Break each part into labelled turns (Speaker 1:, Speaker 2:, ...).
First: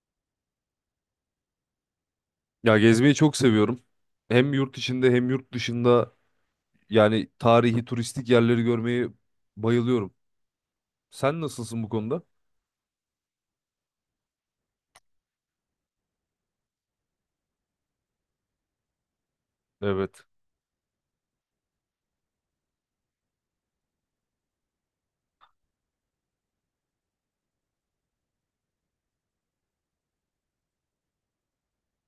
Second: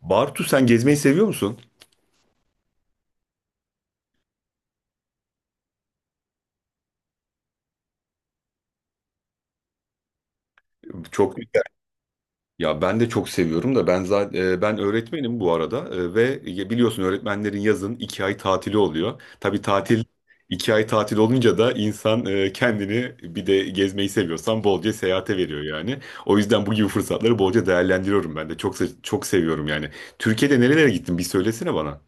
Speaker 1: Bartu, sen gezmeyi seviyor musun?
Speaker 2: Ya gezmeyi çok seviyorum. Hem yurt içinde hem yurt dışında yani tarihi turistik yerleri görmeyi bayılıyorum.
Speaker 1: Çok
Speaker 2: Sen
Speaker 1: güzel.
Speaker 2: nasılsın bu konuda?
Speaker 1: Ya ben de çok seviyorum da ben zaten öğretmenim bu arada, ve ya biliyorsun öğretmenlerin yazın 2 ay tatili oluyor. Tabii tatil
Speaker 2: Evet.
Speaker 1: 2 ay tatil olunca da insan kendini, bir de gezmeyi seviyorsan, bolca seyahate veriyor yani. O yüzden bu gibi fırsatları bolca değerlendiriyorum ben de. Çok çok seviyorum yani. Türkiye'de nerelere gittin? Bir söylesene bana.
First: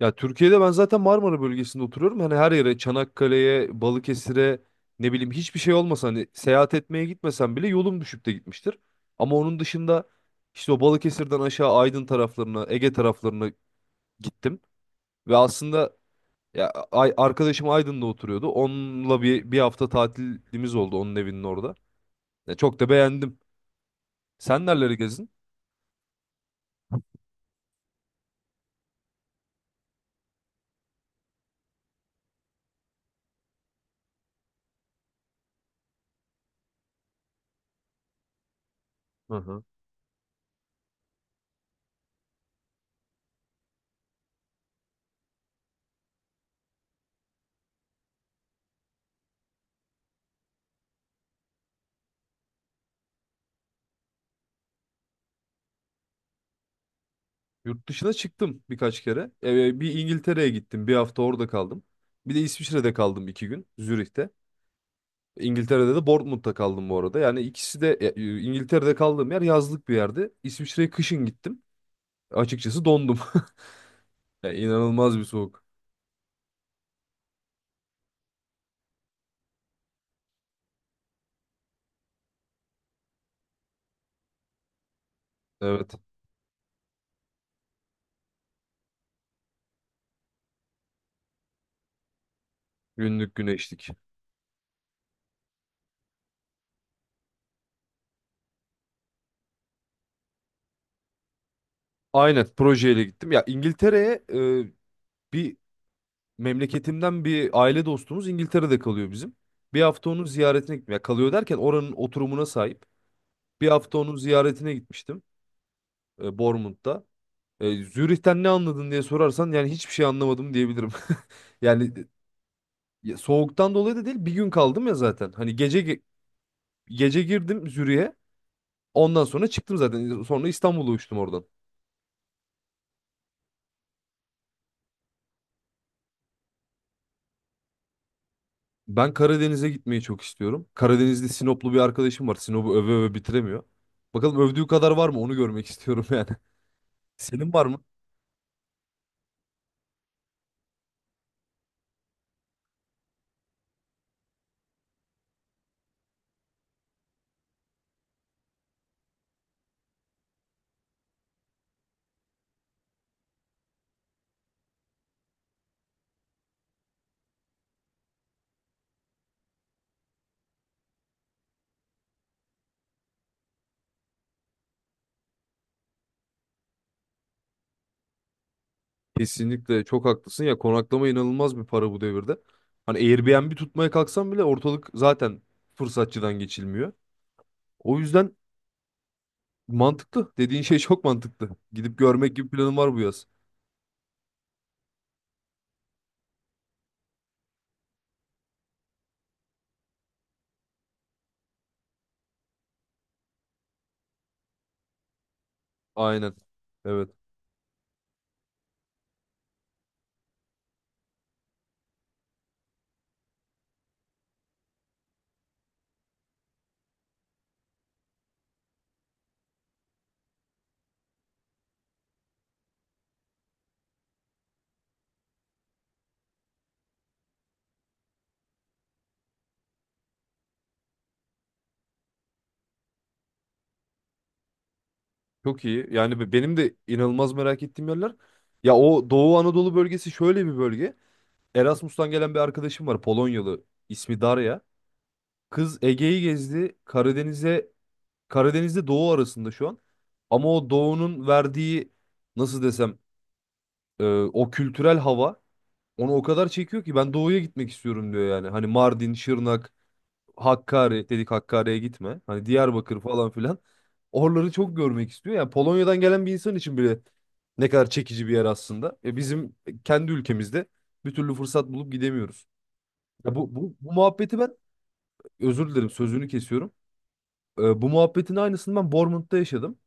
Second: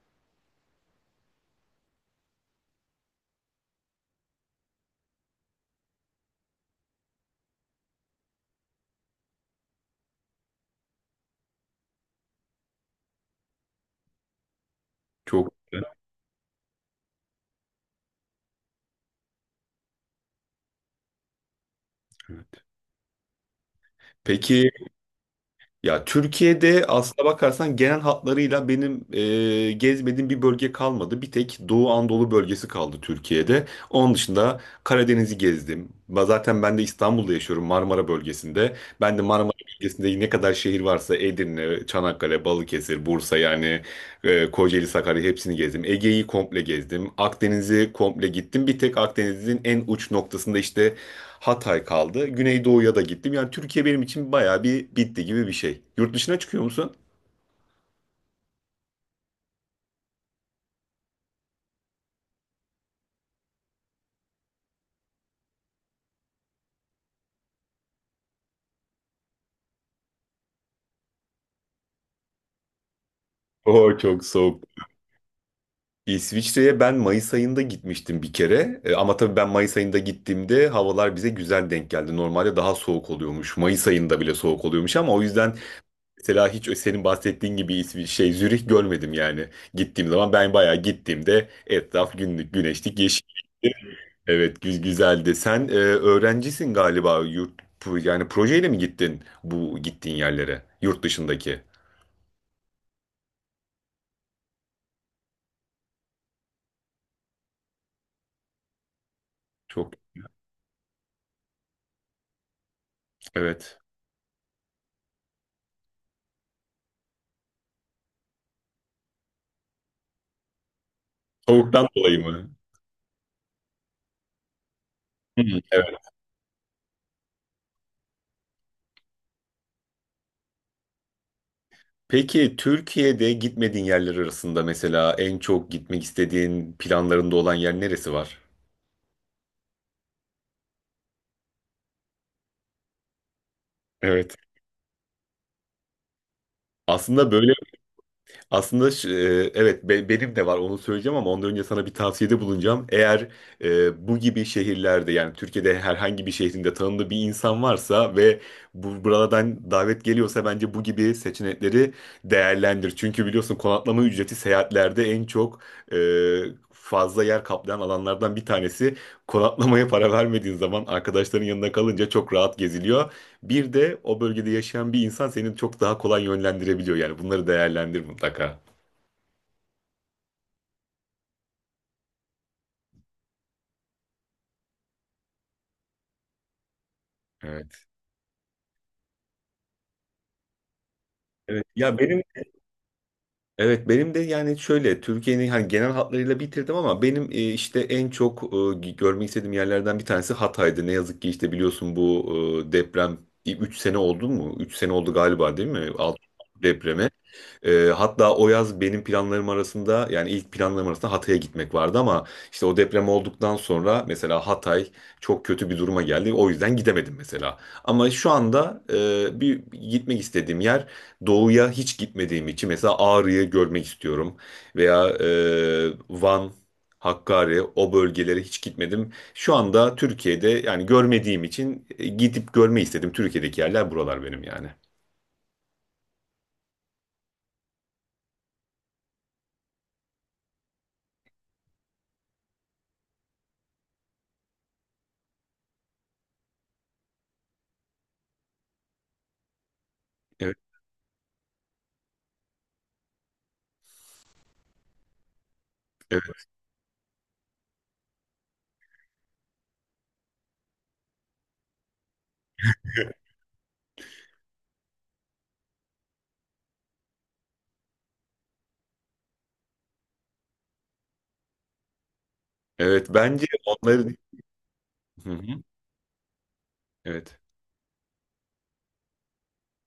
Speaker 2: Ya Türkiye'de ben zaten Marmara bölgesinde oturuyorum. Hani her yere Çanakkale'ye, Balıkesir'e ne bileyim hiçbir şey olmasa hani seyahat etmeye gitmesem bile yolum düşüp de gitmiştir. Ama onun dışında işte o Balıkesir'den aşağı Aydın taraflarına, Ege taraflarına gittim. Ve
Speaker 1: Çok. Evet.
Speaker 2: aslında, ya ay, arkadaşım Aydın'da oturuyordu. Onunla bir hafta tatilimiz oldu onun evinin orada. Ya çok da beğendim. Sen
Speaker 1: Peki.
Speaker 2: nereleri gezdin?
Speaker 1: Ya Türkiye'de aslına bakarsan genel hatlarıyla benim gezmediğim bir bölge kalmadı. Bir tek Doğu Anadolu bölgesi kaldı Türkiye'de. Onun dışında Karadeniz'i gezdim. Zaten ben de İstanbul'da yaşıyorum, Marmara bölgesinde. Ben de
Speaker 2: Hı
Speaker 1: Marmara
Speaker 2: hı.
Speaker 1: bölgesinde ne kadar şehir varsa Edirne, Çanakkale, Balıkesir, Bursa yani Kocaeli, Sakarya, hepsini gezdim. Ege'yi komple gezdim. Akdeniz'i komple gittim. Bir tek Akdeniz'in en uç noktasında işte Hatay kaldı. Güneydoğu'ya da gittim. Yani Türkiye benim için bayağı bir bitti gibi bir şey. Yurt dışına çıkıyor musun?
Speaker 2: Yurt dışına çıktım birkaç kere. Bir İngiltere'ye gittim. Bir hafta orada kaldım. Bir de İsviçre'de kaldım iki gün. Zürih'te. İngiltere'de de Bournemouth'ta kaldım bu arada. Yani ikisi de, İngiltere'de kaldığım yer yazlık bir yerdi. İsviçre'ye kışın gittim. Açıkçası dondum.
Speaker 1: O çok
Speaker 2: Ya
Speaker 1: soğuk.
Speaker 2: inanılmaz bir soğuk.
Speaker 1: İsviçre'ye ben Mayıs ayında gitmiştim bir kere. Ama tabii ben Mayıs ayında gittiğimde havalar bize güzel denk geldi. Normalde daha soğuk oluyormuş. Mayıs ayında bile soğuk oluyormuş ama o yüzden
Speaker 2: Evet.
Speaker 1: mesela hiç senin bahsettiğin gibi bir şey Zürih görmedim yani. Gittiğim zaman ben bayağı, gittiğimde etraf günlük güneşlik, yeşil.
Speaker 2: Günlük güneşlik.
Speaker 1: Evet, güzeldi. Sen öğrencisin galiba, yani projeyle mi gittin bu gittiğin yerlere, yurt dışındaki?
Speaker 2: Aynen projeyle gittim. Ya İngiltere'ye, e, bir memleketimden bir aile dostumuz İngiltere'de kalıyor bizim. Bir
Speaker 1: Çok,
Speaker 2: hafta onun ziyaretine gitmeye kalıyor derken oranın oturumuna sahip. Bir
Speaker 1: evet.
Speaker 2: hafta onun ziyaretine gitmiştim, Bournemouth'ta. Zürih'ten ne anladın diye sorarsan yani hiçbir şey anlamadım diyebilirim.
Speaker 1: Soğuktan
Speaker 2: Yani
Speaker 1: dolayı mı?
Speaker 2: soğuktan dolayı da değil, bir gün kaldım ya zaten.
Speaker 1: Hı,
Speaker 2: Hani
Speaker 1: evet.
Speaker 2: gece girdim Zürih'e. Ondan sonra çıktım zaten. Sonra İstanbul'a uçtum oradan.
Speaker 1: Peki Türkiye'de gitmediğin yerler arasında mesela en çok gitmek istediğin, planlarında olan yer neresi var?
Speaker 2: Ben Karadeniz'e gitmeyi çok istiyorum. Karadeniz'de Sinoplu bir arkadaşım var. Sinop'u öve öve bitiremiyor.
Speaker 1: Evet.
Speaker 2: Bakalım övdüğü kadar var mı, onu görmek istiyorum yani.
Speaker 1: Aslında böyle
Speaker 2: Senin var mı?
Speaker 1: Aslında şu- e, evet be- benim de var, onu söyleyeceğim ama ondan önce sana bir tavsiyede bulunacağım. Eğer bu gibi şehirlerde, yani Türkiye'de herhangi bir şehrinde tanıdığı bir insan varsa ve buralardan davet geliyorsa, bence bu gibi seçenekleri değerlendir. Çünkü biliyorsun konaklama ücreti seyahatlerde en çok, e, fazla yer kaplayan alanlardan bir tanesi. Konaklamaya para vermediğin zaman, arkadaşların yanında kalınca, çok rahat geziliyor. Bir de o bölgede yaşayan bir insan seni çok daha kolay yönlendirebiliyor, yani bunları değerlendir mutlaka.
Speaker 2: Kesinlikle çok haklısın ya, konaklama inanılmaz bir para bu devirde. Hani Airbnb tutmaya kalksam bile ortalık zaten fırsatçıdan geçilmiyor.
Speaker 1: Evet.
Speaker 2: O yüzden mantıklı. Dediğin şey çok mantıklı.
Speaker 1: Evet. Ya
Speaker 2: Gidip
Speaker 1: benim,
Speaker 2: görmek gibi planım var bu yaz.
Speaker 1: evet, benim de yani şöyle, Türkiye'nin hani genel hatlarıyla bitirdim ama benim işte en çok görmek istediğim yerlerden bir tanesi Hatay'dı. Ne yazık ki işte biliyorsun bu deprem, 3 sene oldu mu? 3 sene oldu galiba, değil mi? 6
Speaker 2: Aynen. Evet.
Speaker 1: depremi. Hatta o yaz benim planlarım arasında, yani ilk planlarım arasında Hatay'a gitmek vardı ama işte o deprem olduktan sonra mesela Hatay çok kötü bir duruma geldi. O yüzden gidemedim mesela. Ama şu anda bir gitmek istediğim yer, doğuya hiç gitmediğim için, mesela Ağrı'yı görmek istiyorum veya Van, Hakkari, o bölgelere hiç gitmedim. Şu anda Türkiye'de yani görmediğim için gidip görmeyi istedim. Türkiye'deki yerler, buralar benim yani.
Speaker 2: Çok iyi. Yani benim de inanılmaz merak ettiğim yerler. Ya o Doğu Anadolu bölgesi şöyle bir bölge. Erasmus'tan gelen bir arkadaşım var. Polonyalı. İsmi Darya. Kız Ege'yi gezdi. Karadeniz'de doğu arasında şu an. Ama
Speaker 1: Evet,
Speaker 2: o doğunun verdiği, nasıl desem, e, o kültürel hava onu o
Speaker 1: evet,
Speaker 2: kadar çekiyor ki ben doğuya gitmek istiyorum diyor yani. Hani Mardin, Şırnak, Hakkari dedik, Hakkari'ye gitme. Hani Diyarbakır falan filan. Oraları çok görmek istiyor. Yani Polonya'dan gelen bir insan için bile ne kadar çekici bir yer aslında. Bizim kendi ülkemizde bir türlü fırsat bulup gidemiyoruz.
Speaker 1: evet.
Speaker 2: Ya
Speaker 1: Bence
Speaker 2: bu
Speaker 1: onların
Speaker 2: muhabbeti ben,
Speaker 1: Hı hı.
Speaker 2: özür dilerim sözünü kesiyorum.
Speaker 1: Evet.
Speaker 2: Bu muhabbetin aynısını ben Bournemouth'ta yaşadım.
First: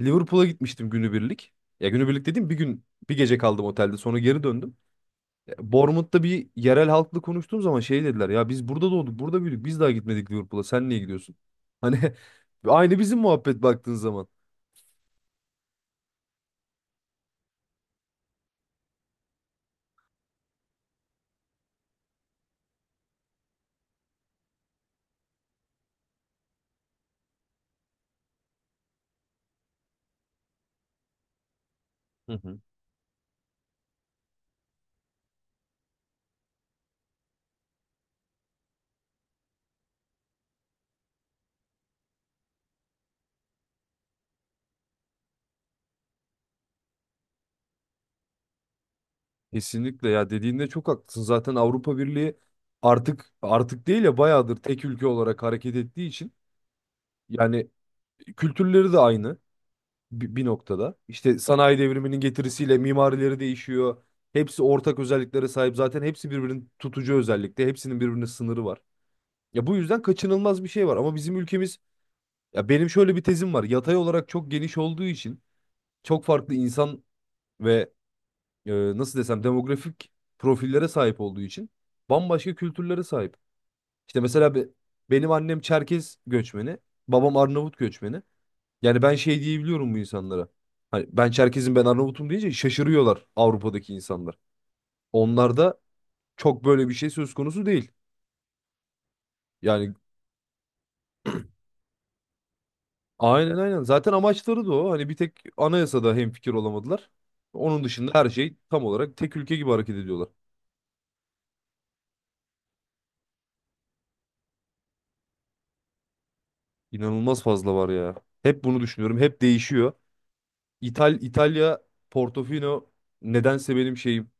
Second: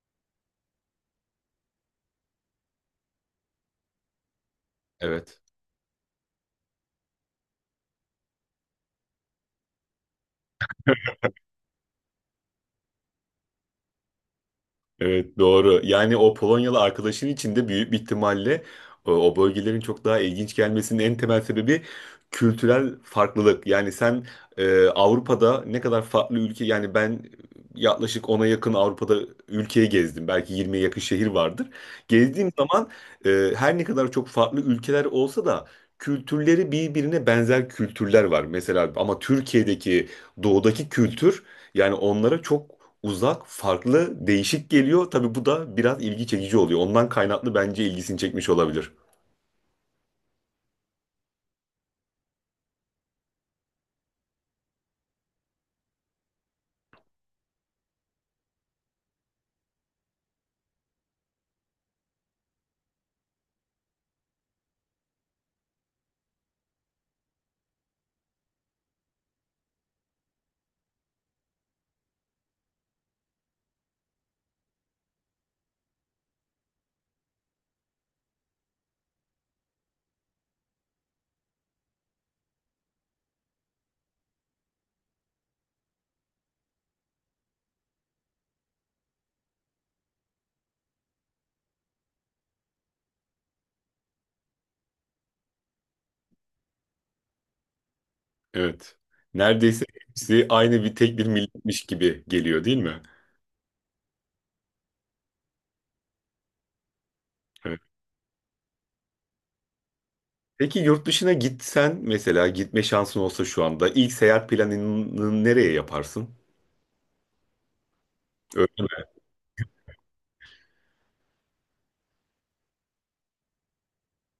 Speaker 2: Liverpool'a gitmiştim günübirlik. Ya günübirlik dediğim, bir gün bir gece kaldım otelde sonra geri döndüm.
Speaker 1: Evet.
Speaker 2: Ya, Bournemouth'ta bir yerel halkla konuştuğum zaman şey dediler: ya biz burada doğduk, burada büyüdük, biz daha gitmedik Liverpool'a, sen niye gidiyorsun? Hani aynı bizim muhabbet baktığın zaman.
Speaker 1: Evet, doğru. Yani o Polonyalı arkadaşın için de büyük bir ihtimalle o bölgelerin çok daha ilginç gelmesinin en temel sebebi kültürel farklılık. Yani sen Avrupa'da ne kadar farklı ülke, yani ben yaklaşık 10'a yakın Avrupa'da ülkeyi gezdim. Belki 20'ye yakın şehir vardır.
Speaker 2: Hı
Speaker 1: Gezdiğim
Speaker 2: hı.
Speaker 1: zaman her ne kadar çok farklı ülkeler olsa da kültürleri birbirine benzer kültürler var. Mesela ama Türkiye'deki doğudaki kültür, yani onlara çok uzak, farklı, değişik geliyor. Tabii bu da biraz ilgi çekici oluyor. Ondan kaynaklı bence ilgisini çekmiş olabilir.
Speaker 2: Kesinlikle ya, dediğinde çok haklısın. Zaten Avrupa Birliği artık değil ya, bayağıdır tek ülke olarak hareket ettiği için yani kültürleri de aynı. Bir noktada. İşte sanayi devriminin getirisiyle mimarileri değişiyor. Hepsi ortak özelliklere sahip. Zaten hepsi birbirinin tutucu özellikte. Hepsinin birbirine sınırı var. Ya bu yüzden kaçınılmaz bir şey var. Ama bizim ülkemiz, ya benim şöyle bir tezim var. Yatay olarak çok geniş olduğu için çok farklı insan ve, e, nasıl desem, demografik profillere sahip olduğu için bambaşka kültürlere sahip. İşte mesela, benim annem Çerkez göçmeni, babam Arnavut göçmeni. Yani ben şey diyebiliyorum bu insanlara. Hani ben Çerkez'im, ben Arnavut'um deyince şaşırıyorlar Avrupa'daki insanlar. Onlarda çok böyle bir şey söz konusu değil.
Speaker 1: Evet. Neredeyse
Speaker 2: Yani
Speaker 1: hepsi aynı, bir tek bir milletmiş gibi geliyor, değil mi?
Speaker 2: aynen aynen. Zaten amaçları da o. Hani bir tek anayasada hemfikir olamadılar.
Speaker 1: Evet.
Speaker 2: Onun dışında her şey tam olarak tek ülke gibi hareket ediyorlar.
Speaker 1: Peki yurt dışına gitsen, mesela gitme şansın olsa, şu anda ilk seyahat planını nereye yaparsın?
Speaker 2: İnanılmaz fazla var ya. Hep
Speaker 1: Öyle
Speaker 2: bunu
Speaker 1: mi?
Speaker 2: düşünüyorum. Hep değişiyor. İtalya, Portofino, nedense benim şeyim,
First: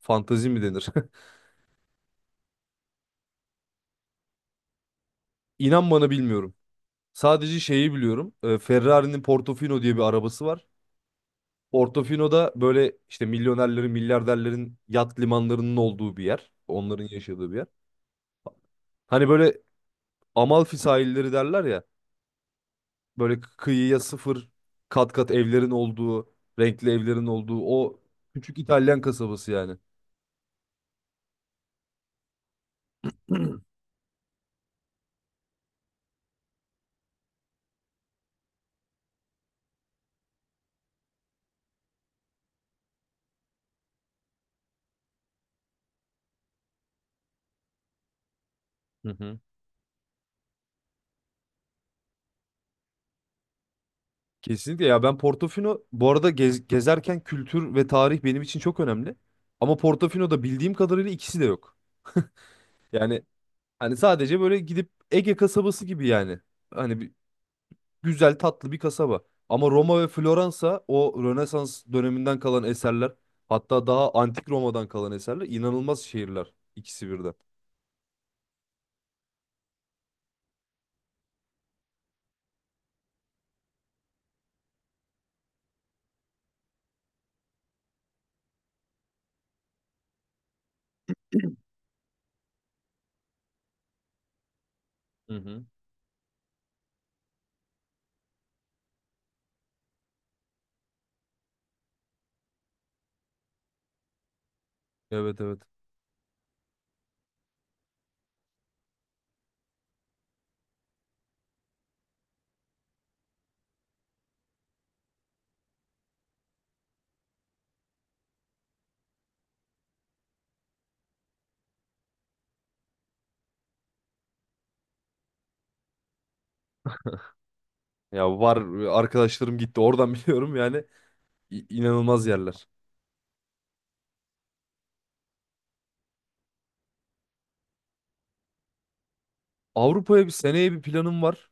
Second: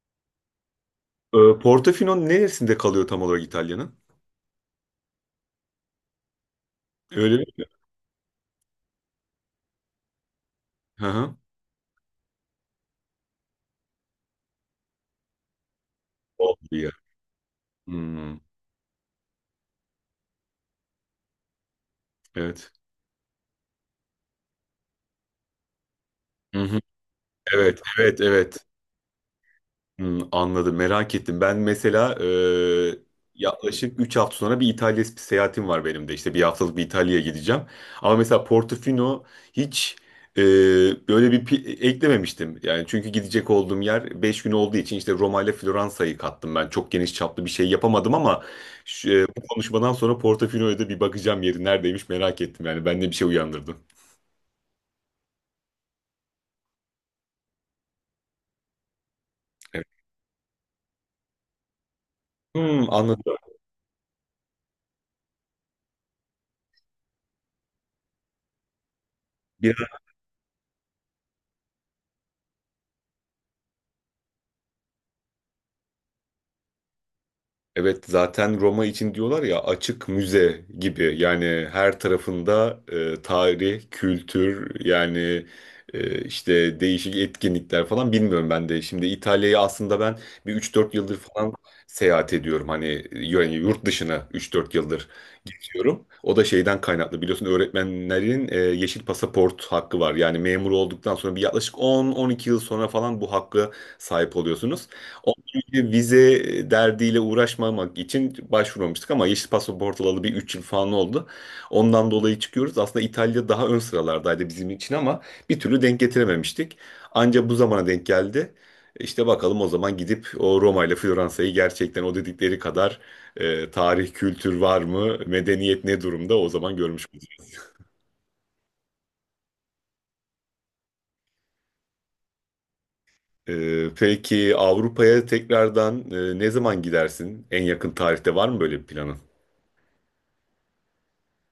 Speaker 2: fantezi mi denir?
Speaker 1: Portofino neresinde kalıyor tam olarak, İtalya'nın?
Speaker 2: İnan bana bilmiyorum.
Speaker 1: Öyle
Speaker 2: Sadece
Speaker 1: mi?
Speaker 2: şeyi biliyorum. Ferrari'nin Portofino diye bir arabası var.
Speaker 1: Hı hı.
Speaker 2: Portofino'da böyle işte milyonerlerin, milyarderlerin yat limanlarının olduğu bir yer.
Speaker 1: Oldu ya.
Speaker 2: Onların yaşadığı bir yer.
Speaker 1: Hmm,
Speaker 2: Hani böyle Amalfi sahilleri derler ya.
Speaker 1: evet.
Speaker 2: Böyle kıyıya sıfır, kat kat evlerin olduğu,
Speaker 1: Hı hı.
Speaker 2: renkli evlerin olduğu
Speaker 1: Evet,
Speaker 2: o
Speaker 1: evet, evet.
Speaker 2: küçük İtalyan kasabası yani.
Speaker 1: Hmm, anladım, merak ettim. Ben mesela yaklaşık 3 hafta sonra bir İtalya seyahatim var benim de. İşte bir haftalık bir İtalya'ya gideceğim. Ama mesela Portofino hiç e, böyle bir eklememiştim. Yani çünkü gidecek olduğum yer 5 gün olduğu için işte Roma ile Floransa'yı kattım ben. Çok geniş çaplı bir şey yapamadım ama
Speaker 2: Hı hı.
Speaker 1: bu konuşmadan sonra Portofino'ya da bir bakacağım, yeri neredeymiş, merak ettim. Yani bende bir şey uyandırdı.
Speaker 2: Kesinlikle ya, ben Portofino bu arada gezerken kültür ve tarih benim için çok önemli. Ama
Speaker 1: Evet.
Speaker 2: Portofino'da bildiğim kadarıyla ikisi de yok.
Speaker 1: Hmm, anladım.
Speaker 2: Yani hani sadece böyle gidip Ege kasabası gibi yani. Hani güzel tatlı bir kasaba. Ama Roma ve Floransa, o Rönesans döneminden kalan eserler, hatta daha antik Roma'dan kalan eserler, inanılmaz şehirler ikisi birden.
Speaker 1: Evet, zaten Roma için diyorlar ya, açık müze gibi, yani her tarafında tarih, kültür, yani işte değişik etkinlikler falan, bilmiyorum ben de. Şimdi İtalya'yı aslında ben bir üç dört yıldır falan seyahat ediyorum hani, yani yurt dışına 3-4 yıldır
Speaker 2: Hı hı.
Speaker 1: geziyorum. O da şeyden kaynaklı, biliyorsun öğretmenlerin yeşil pasaport hakkı var, yani memur olduktan sonra bir yaklaşık on on iki yıl sonra falan bu hakkı sahip oluyorsunuz.
Speaker 2: Evet evet.
Speaker 1: Vize derdiyle uğraşmamak için başvurmamıştık ama yeşil pasaport alalı bir 3 yıl falan oldu. Ondan dolayı çıkıyoruz. Aslında İtalya daha ön sıralardaydı bizim için ama bir türlü denk getirememiştik. Anca bu zamana denk geldi. İşte bakalım o zaman gidip o Roma ile Floransa'yı gerçekten o dedikleri kadar tarih, kültür var mı, medeniyet ne durumda, o zaman görmüş oluruz.
Speaker 2: Ya var, arkadaşlarım gitti oradan biliyorum yani. İnanılmaz yerler.
Speaker 1: Peki Avrupa'ya tekrardan ne zaman gidersin? En yakın tarihte var mı böyle bir planın?
Speaker 2: Avrupa'ya bir seneye bir planım var.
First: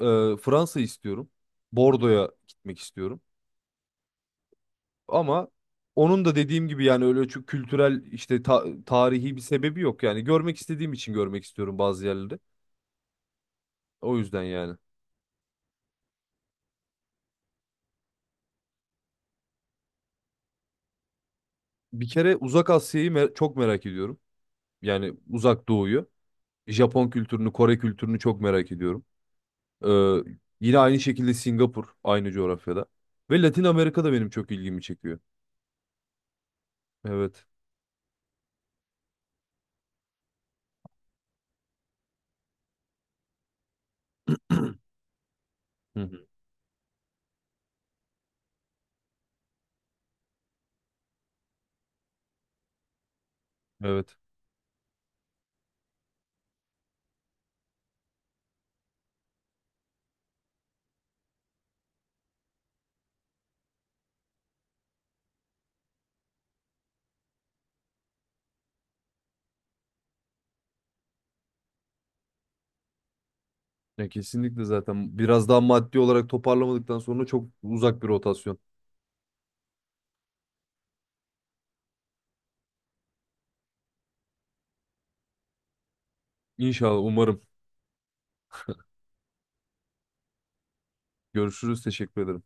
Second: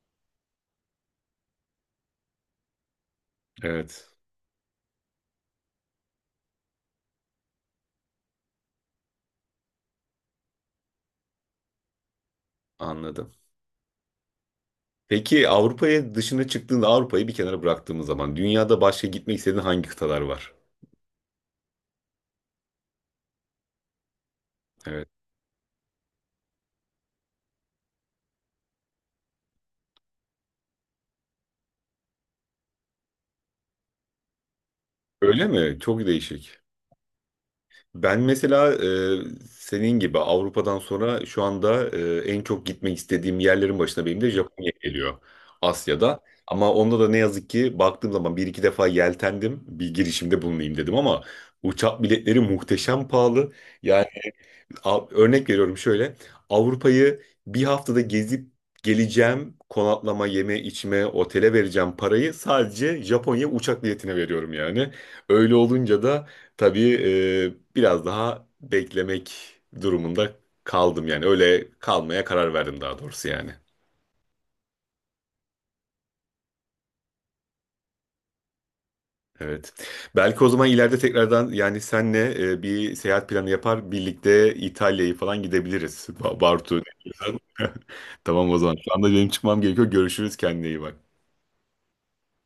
Speaker 2: Fransa istiyorum. Bordo'ya gitmek istiyorum.
Speaker 1: Evet,
Speaker 2: Ama onun da dediğim gibi yani öyle çok kültürel, işte tarihi bir sebebi yok, yani görmek istediğim için görmek istiyorum bazı yerleri.
Speaker 1: anladım.
Speaker 2: O yüzden yani.
Speaker 1: Peki Avrupa'ya dışına çıktığında, Avrupa'yı bir kenara bıraktığımız zaman, dünyada başka gitmek istediğin hangi kıtalar var?
Speaker 2: Bir kere Uzak Asya'yı çok merak ediyorum.
Speaker 1: Evet.
Speaker 2: Yani Uzak Doğu'yu. Japon kültürünü, Kore kültürünü çok merak ediyorum. Ee, Yine aynı şekilde Singapur, aynı coğrafyada. Ve Latin Amerika da benim çok ilgimi çekiyor.
Speaker 1: Öyle mi? Çok değişik.
Speaker 2: Evet.
Speaker 1: Ben mesela senin gibi Avrupa'dan sonra şu anda en çok gitmek istediğim yerlerin başına benim de Japonya geliyor.
Speaker 2: Hı
Speaker 1: Asya'da.
Speaker 2: hı.
Speaker 1: Ama onda da ne yazık ki baktığım zaman bir iki defa yeltendim. Bir girişimde bulunayım dedim ama uçak biletleri muhteşem pahalı. Yani
Speaker 2: Evet.
Speaker 1: Örnek veriyorum şöyle. Avrupa'yı bir haftada gezip geleceğim. Konaklama, yeme, içme, otele vereceğim parayı sadece Japonya uçak biletine veriyorum yani. Öyle olunca da tabii biraz daha beklemek durumunda kaldım yani. Öyle kalmaya karar verdim daha doğrusu yani.
Speaker 2: Ya kesinlikle, zaten biraz daha maddi olarak toparlamadıktan sonra çok uzak bir rotasyon.
Speaker 1: Evet. Belki o zaman ileride tekrardan, yani senle bir seyahat planı yapar, birlikte İtalya'yı falan gidebiliriz. Bartu, ne
Speaker 2: İnşallah,
Speaker 1: diyorsun?
Speaker 2: umarım.
Speaker 1: Tamam o zaman. Şu anda benim çıkmam gerekiyor. Görüşürüz, kendine iyi bak.
Speaker 2: Görüşürüz. Teşekkür ederim.